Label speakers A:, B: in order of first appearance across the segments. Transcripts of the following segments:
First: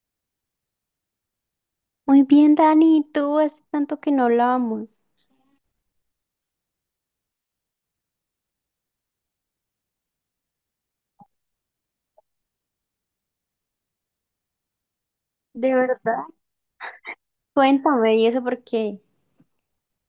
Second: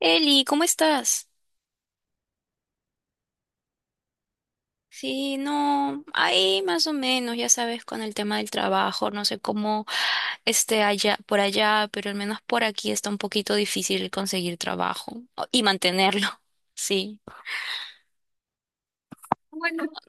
A: Eli, ¿cómo estás?
B: Muy bien, Dani, ¿y tú? Hace tanto que no hablábamos.
A: Sí, no, ahí más o menos, ya sabes, con el tema del trabajo, no sé cómo esté allá, por allá, pero al menos por aquí está un poquito difícil conseguir trabajo y
B: De verdad.
A: mantenerlo. Sí.
B: Cuéntame, ¿y eso por qué?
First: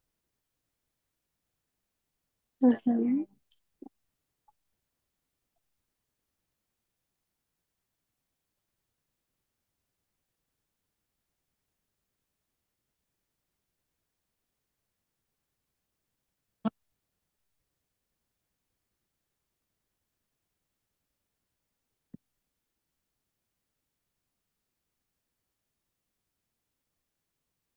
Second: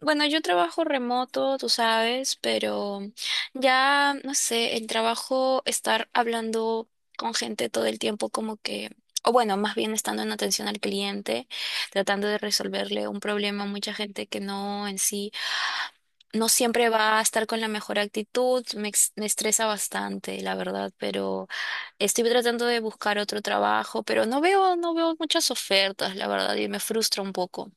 A: Bueno, yo trabajo remoto, tú sabes, pero
B: Ujú.
A: ya, no sé, el trabajo, estar hablando con gente todo el tiempo como que, o bueno, más bien estando en atención al cliente, tratando de resolverle un problema a mucha gente que no en sí, no siempre va a estar con la mejor actitud, me estresa bastante, la verdad, pero estoy tratando de buscar otro trabajo, pero no veo muchas ofertas, la verdad, y me frustra un poco.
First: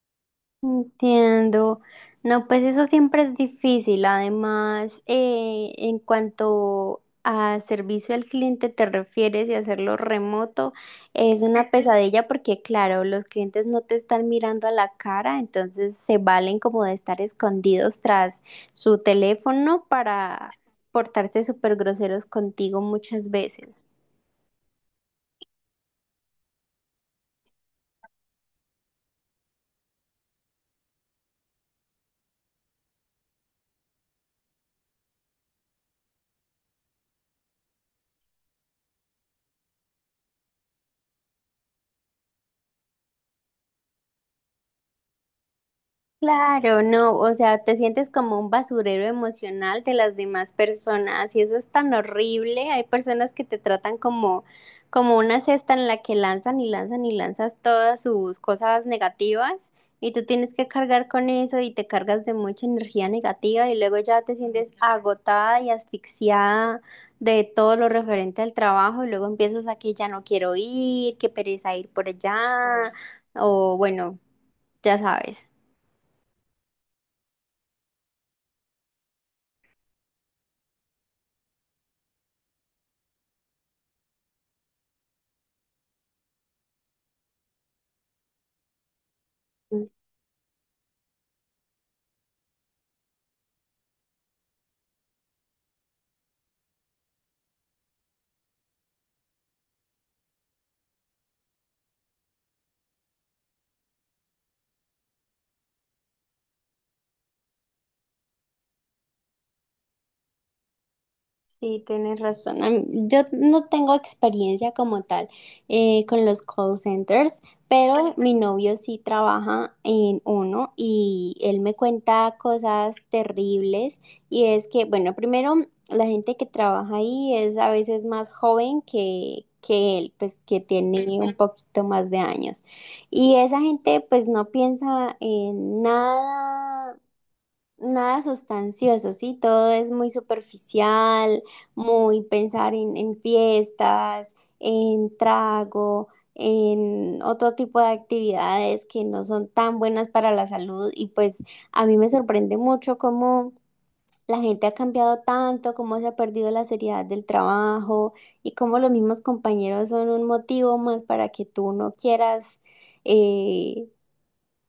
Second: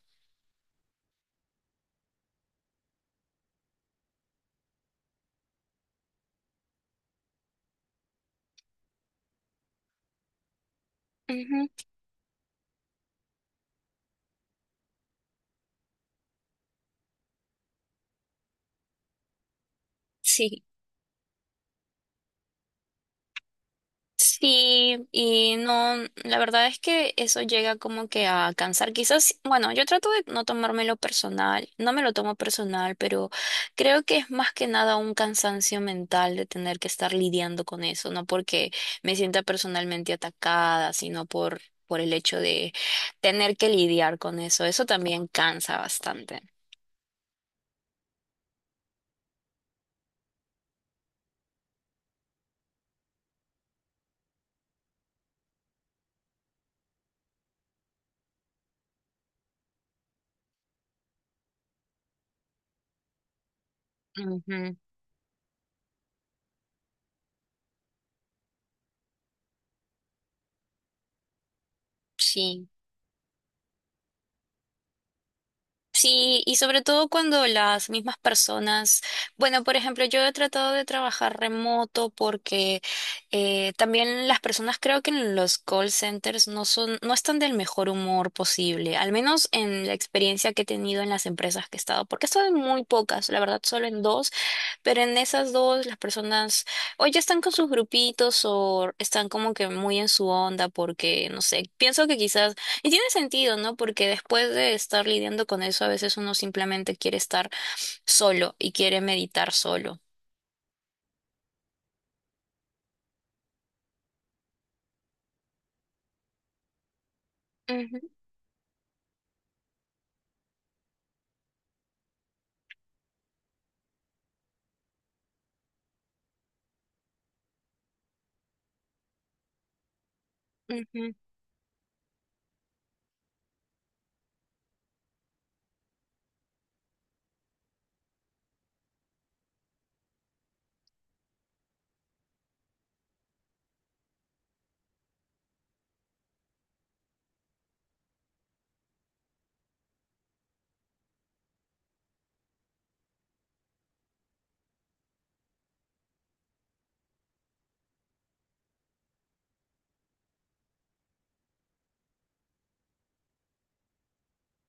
B: Entiendo. No, pues eso siempre es difícil. Además, en cuanto a servicio al cliente te refieres y hacerlo remoto, es
A: Ujú.
B: una pesadilla porque, claro, los clientes no te están mirando a la cara, entonces se valen como de estar escondidos tras su teléfono para
A: Sí.
B: portarse súper groseros contigo muchas veces.
A: Sí, y no, la verdad es que eso llega como que a cansar. Quizás, bueno, yo trato de no tomármelo personal, no me lo tomo personal, pero creo que es más que nada un cansancio mental de tener que estar lidiando con eso, no porque me sienta personalmente atacada, por el hecho de tener que lidiar con eso. Eso también cansa bastante.
B: Claro, no, o sea, te sientes como un basurero emocional de las demás personas y eso es tan horrible. Hay personas que te tratan como, como una cesta en la que lanzan y lanzan y lanzas todas sus cosas negativas, y tú tienes que cargar con eso y te cargas de mucha energía negativa, y luego ya te sientes
A: Ujú.
B: agotada y asfixiada de todo lo referente al trabajo, y luego empiezas a que ya no quiero ir, que pereza ir por
A: Sí.
B: allá, o bueno, ya sabes.
A: Sí, y sobre todo cuando las mismas personas, bueno, por ejemplo, yo he tratado de trabajar remoto porque también las personas creo que en los call centers no están del mejor humor posible, al menos en la experiencia que he tenido en las empresas que he estado, porque he estado en muy pocas, la verdad, solo en dos, pero en esas dos las personas o ya están con sus grupitos o están como que muy en su onda porque, no sé, pienso que quizás y tiene sentido, ¿no? Porque después de estar lidiando con eso, a veces uno simplemente quiere estar solo y quiere meditar solo.
B: Sí, tienes razón. Yo no tengo experiencia como tal, con los call centers,
A: Ujú,
B: pero mi novio sí trabaja en uno y él me cuenta cosas terribles. Y es que, bueno, primero, la gente que trabaja ahí es a veces más joven que él, pues que
A: ujú,
B: tiene un poquito más de años. Y esa gente pues no piensa en nada. Nada sustancioso, sí, todo es muy superficial, muy pensar en fiestas, en trago, en otro tipo de actividades que no son tan buenas para la salud, y pues a mí me sorprende mucho cómo la gente ha cambiado tanto, cómo se ha perdido la seriedad del trabajo y cómo los mismos compañeros son un motivo más para que tú no quieras, eh,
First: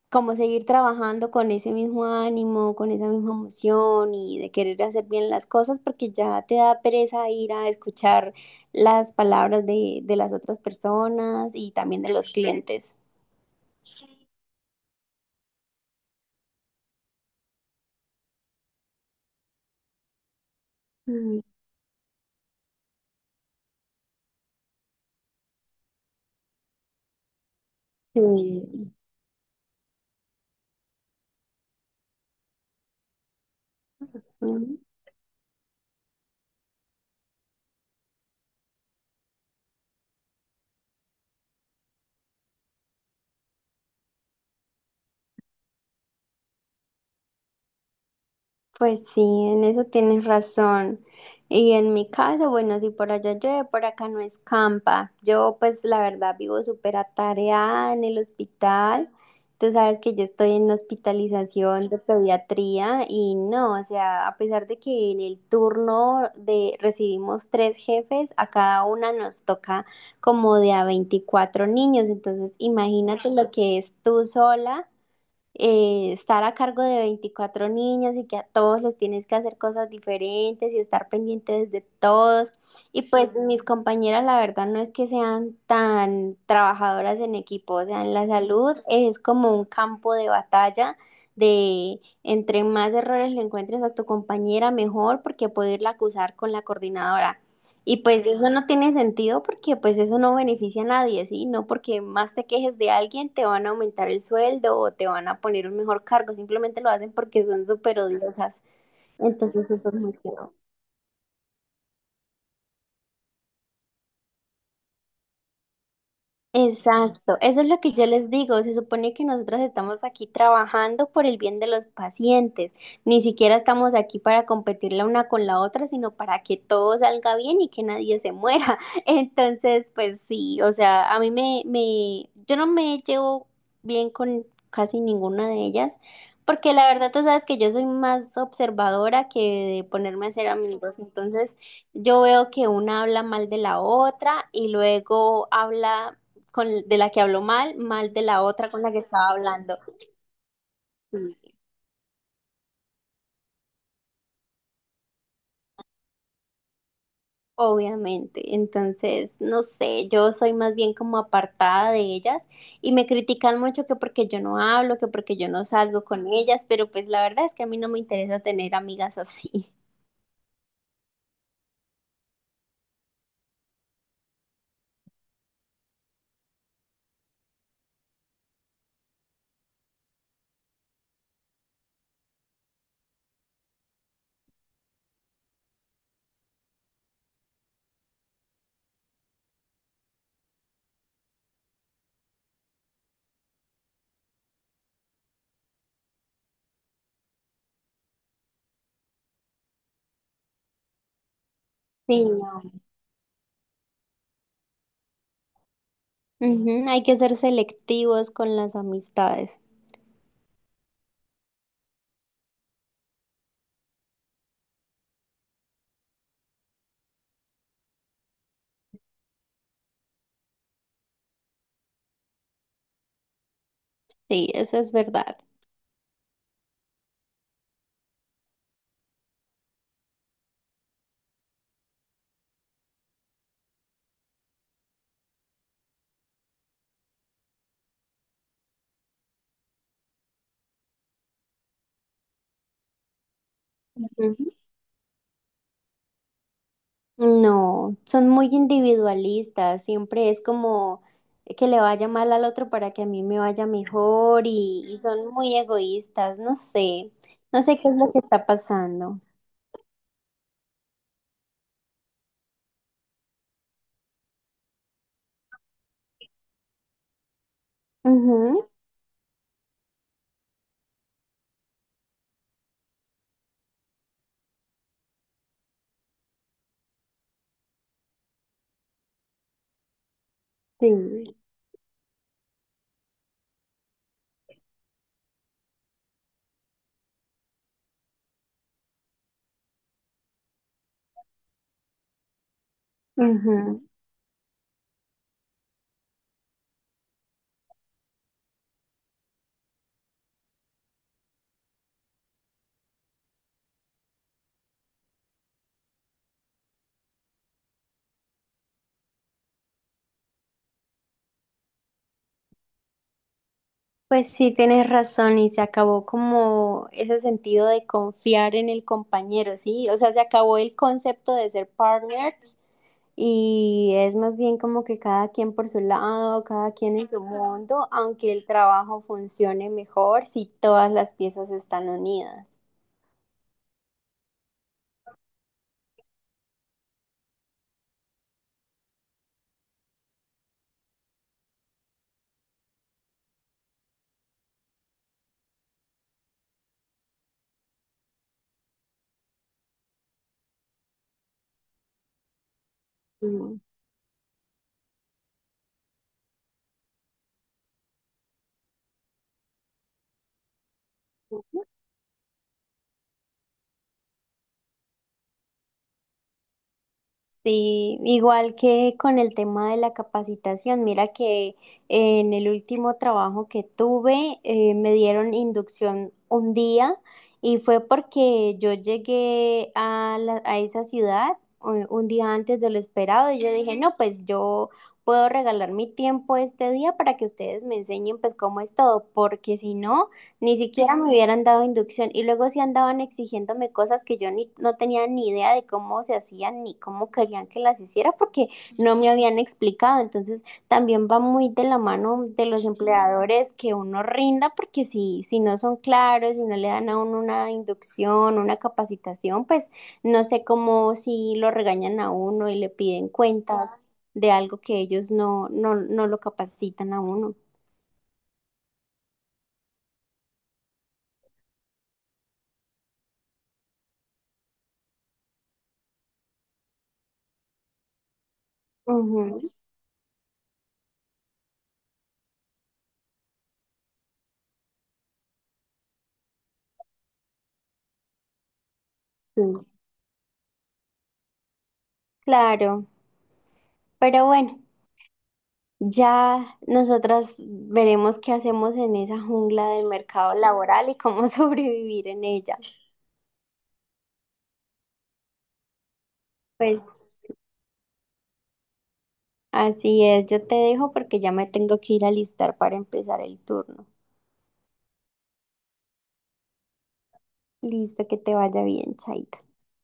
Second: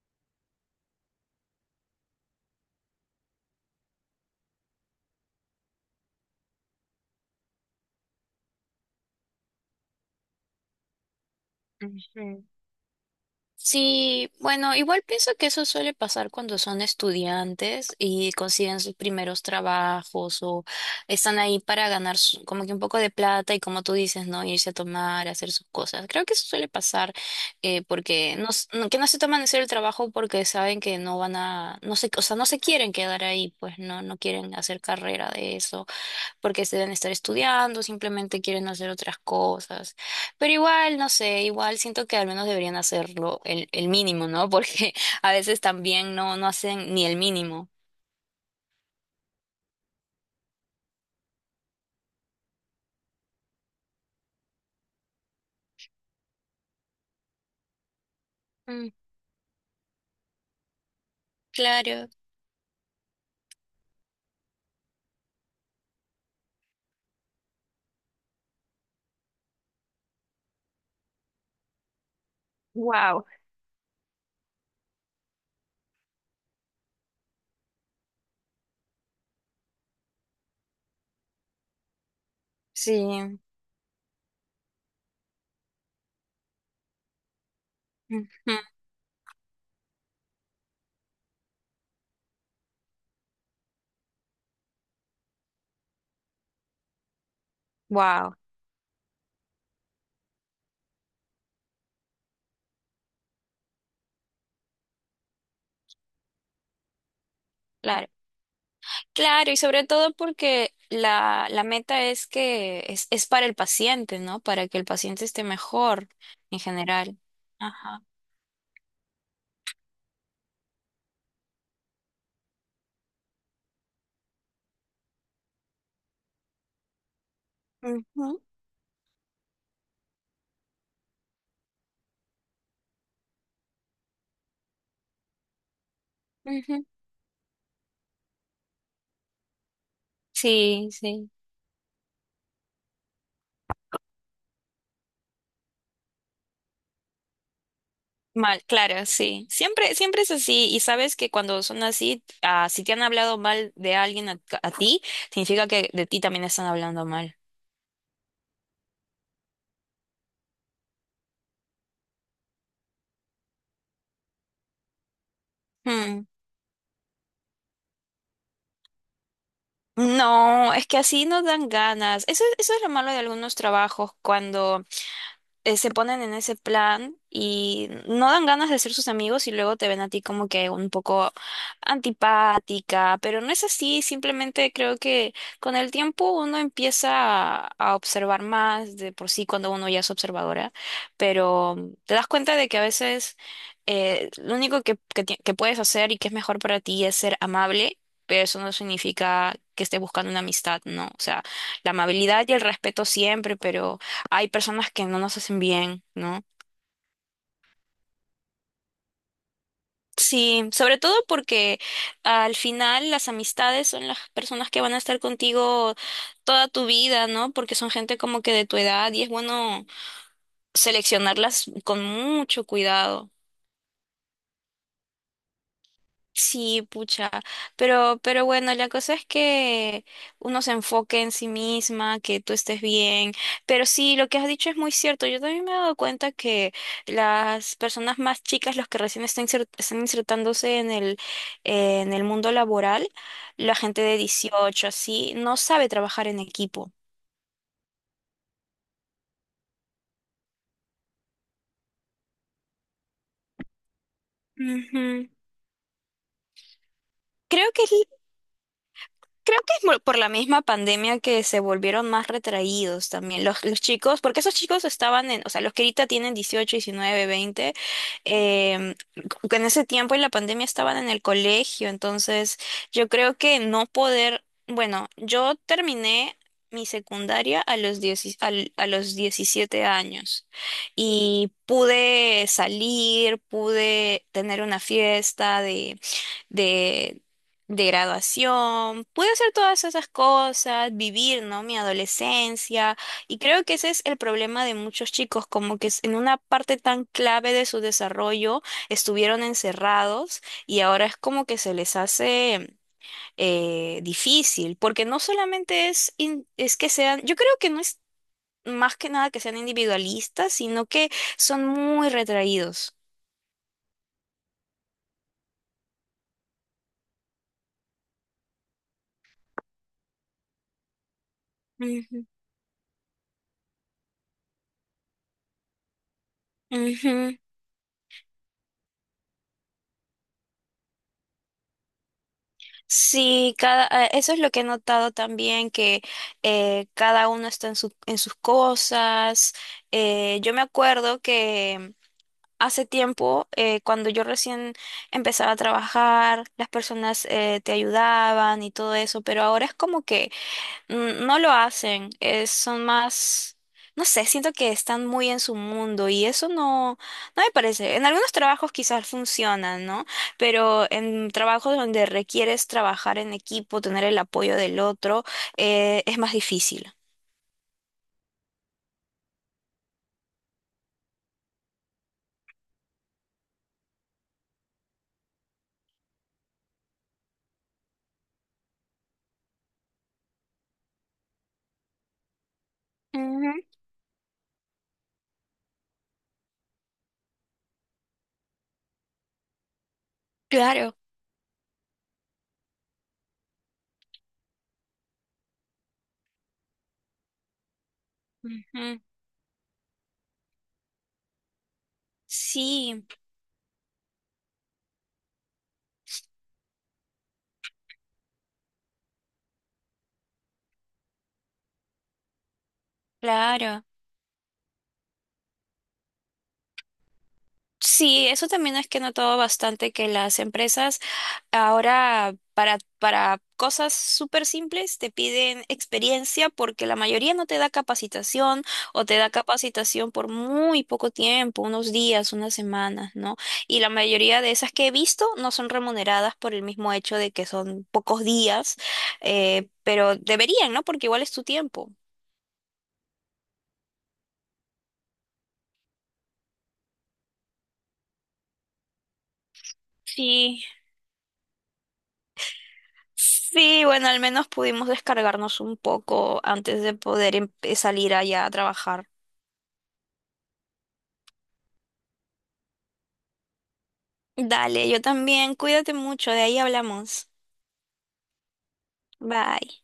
B: como seguir trabajando con ese mismo ánimo, con esa misma emoción y de querer hacer bien las cosas, porque ya te da pereza ir a escuchar las palabras de las otras personas y también de los
A: ujú.
B: clientes.
A: Sí, bueno, igual pienso que eso suele pasar cuando son estudiantes y consiguen sus primeros trabajos o están
B: Mm.
A: ahí para ganar como que un poco de plata y como tú dices, ¿no? Irse a tomar, hacer sus cosas. Creo que eso suele pasar porque
B: Sí.
A: que no se toman en serio el trabajo porque saben que no van a, no sé, o sea, no se quieren quedar ahí, pues no, no quieren hacer carrera de eso porque se deben estar estudiando, simplemente quieren hacer otras cosas. Pero igual, no sé, igual siento que al menos deberían hacerlo el mínimo, ¿no? Porque a veces también no, no hacen ni el mínimo.
B: Pues sí, en eso tienes razón. Y en mi caso, bueno, si por allá llueve, por acá no escampa. Yo pues la verdad vivo súper atareada en el
A: Mm,
B: hospital. Tú sabes que yo estoy en hospitalización de
A: claro.
B: pediatría, y no, o sea, a pesar de que en el turno de recibimos tres jefes, a cada una nos toca como de a 24 niños. Entonces,
A: Wow.
B: imagínate lo que es tú sola, estar a cargo de 24 niños y que a todos les tienes que hacer cosas diferentes y estar pendientes de todos.
A: Sí.
B: Y pues sí, mis compañeras, la verdad, no es que sean tan trabajadoras en equipo, o sea, en la
A: Ujú.
B: salud es como un campo de batalla de entre más errores le encuentres a tu compañera, mejor, porque poderla acusar con la coordinadora. Y pues
A: Wow,
B: eso no tiene sentido porque pues eso no beneficia a nadie, ¿sí? No porque más te quejes de alguien te van a aumentar el sueldo o te van a poner un mejor cargo, simplemente lo hacen porque son súper
A: claro.
B: odiosas.
A: Claro, y
B: Entonces
A: sobre
B: eso no es muy
A: todo
B: feo.
A: porque la meta es es para el paciente, ¿no? Para que el paciente esté mejor en general.
B: Exacto, eso es lo que
A: Ajá.
B: yo les digo. Se supone que nosotros estamos aquí trabajando por el bien de los pacientes. Ni siquiera estamos aquí para competir la una con la otra, sino para que todo salga bien y que nadie se
A: Ujú,
B: muera. Entonces, pues sí, o sea, a mí yo no me llevo bien con casi ninguna de ellas, porque
A: ujú.
B: la verdad tú sabes que yo soy más observadora que de ponerme a hacer
A: Sí,
B: amigos.
A: sí.
B: Entonces, yo veo que una habla mal de la otra y luego habla con, de la que habló mal, mal de la
A: Mal,
B: otra con la que
A: claro,
B: estaba
A: sí.
B: hablando.
A: Siempre, siempre es así. Y sabes que
B: Sí,
A: cuando son así, ah, si te han hablado mal de alguien a ti, significa que de ti también están hablando mal.
B: obviamente. Entonces, no sé, yo soy más bien como apartada de ellas, y me critican mucho que porque yo no hablo, que porque yo no salgo
A: Hmm.
B: con ellas, pero pues la verdad es que a mí no me interesa tener amigas así.
A: No, es que así no dan ganas. Eso es lo malo de algunos trabajos, cuando se ponen en ese plan y no dan ganas de ser sus amigos y luego te ven a ti como que un poco antipática, pero no es así, simplemente creo que con el tiempo uno empieza a observar más de por sí cuando uno ya es observadora, pero te das cuenta de que a veces lo único que puedes hacer y que es mejor para ti es ser amable. Pero eso no significa que estés buscando una amistad, ¿no? O sea, la
B: Sí,
A: amabilidad y el
B: no.
A: respeto siempre, pero hay personas que no nos hacen bien, ¿no?
B: Ujú. Hay que ser selectivos con las amistades.
A: Sí, sobre todo porque al final las amistades son las personas que van a estar contigo toda tu vida, ¿no? Porque son gente como que de tu edad y es bueno seleccionarlas con mucho cuidado.
B: Sí, eso es verdad.
A: Sí, pucha, pero bueno, la cosa es que uno se enfoque en sí misma, que tú estés bien, pero sí, lo que has dicho es muy cierto, yo también me he dado cuenta que las personas más chicas, los que recién están, están insertándose en el mundo laboral, la gente de 18 así, no sabe trabajar en equipo.
B: No, son muy individualistas, siempre es como que le vaya mal al otro para que a mí me vaya mejor y son
A: Ujú.
B: muy egoístas, no sé, no
A: Creo
B: sé
A: que
B: qué
A: es
B: es lo que está pasando.
A: Creo que es por la misma pandemia que se volvieron más retraídos también los chicos, porque esos chicos estaban en, o sea, los que ahorita tienen 18 19 20
B: Ujú,
A: en ese tiempo en la pandemia estaban en el colegio, entonces yo creo que no poder, bueno, yo terminé mi secundaria a los, a los 17 años
B: sí,
A: y pude salir, pude tener una fiesta de, de graduación, pude hacer todas esas cosas, vivir, ¿no? Mi adolescencia. Y creo que
B: ujú.
A: ese es el problema de muchos chicos, como que en una parte tan clave de su desarrollo estuvieron encerrados y ahora es como que se les hace difícil, porque no solamente es que sean, yo creo que no es más que nada que sean individualistas, sino que son muy retraídos.
B: Pues sí, tienes razón, y se acabó como ese sentido de confiar en el compañero, ¿sí? O sea, se acabó el concepto de ser
A: Ujú,
B: partners. Y es más bien como que cada quien por su lado, cada quien en su
A: ujú.
B: mundo, aunque el trabajo funcione mejor si todas las piezas están unidas.
A: Sí, cada, eso es lo que he notado también, que cada uno está en en sus cosas. Yo me acuerdo que hace tiempo, cuando yo recién empezaba a trabajar, las personas te ayudaban y todo eso, pero ahora es como que mm, no lo hacen, son
B: Mm.
A: más, no sé, siento que están muy en su mundo y eso no, no me parece. En algunos trabajos quizás funcionan, ¿no? Pero en trabajos donde requieres trabajar en equipo, tener el apoyo del otro, es más difícil.
B: Sí, igual que con el tema de la capacitación, mira que en el último trabajo que tuve, me dieron inducción un día, y fue porque yo llegué a, a esa ciudad un día antes de lo esperado, y yo
A: Ujú.
B: dije, no, pues yo puedo regalar mi tiempo este día para que ustedes me enseñen pues cómo es todo, porque si no, ni siquiera
A: Claro.
B: me hubieran dado inducción, y luego sí andaban exigiéndome cosas que yo ni, no tenía ni idea de cómo se hacían ni cómo querían que las hiciera porque no
A: Ujú.
B: me habían explicado. Entonces también va muy de la mano de los
A: Sí,
B: empleadores que uno rinda porque si no son claros, si no le dan a uno una inducción, una capacitación, pues no sé cómo, si lo regañan a uno y le piden cuentas
A: claro.
B: de algo que ellos no lo capacitan a uno.
A: Sí, eso también es que he notado bastante que las empresas ahora, para cosas súper simples, te piden experiencia porque la mayoría no te da capacitación o te da
B: Ujú,
A: capacitación por muy poco tiempo, unos días, unas semanas, ¿no? Y la mayoría de esas que he visto no son remuneradas por el mismo hecho de que son pocos días,
B: sí,
A: pero deberían, ¿no? Porque igual es tu tiempo.
B: claro. Pero bueno, ya nosotras veremos qué hacemos en esa jungla del mercado
A: Sí.
B: laboral y cómo sobrevivir en ella.
A: Sí, bueno, al menos pudimos descargarnos un poco
B: Pues
A: antes de poder salir allá a trabajar.
B: así es, yo te dejo porque ya me tengo que ir a alistar para empezar el turno.
A: Dale, yo también. Cuídate mucho, de ahí hablamos.
B: Listo, que te vaya bien, Chaito.
A: Bye.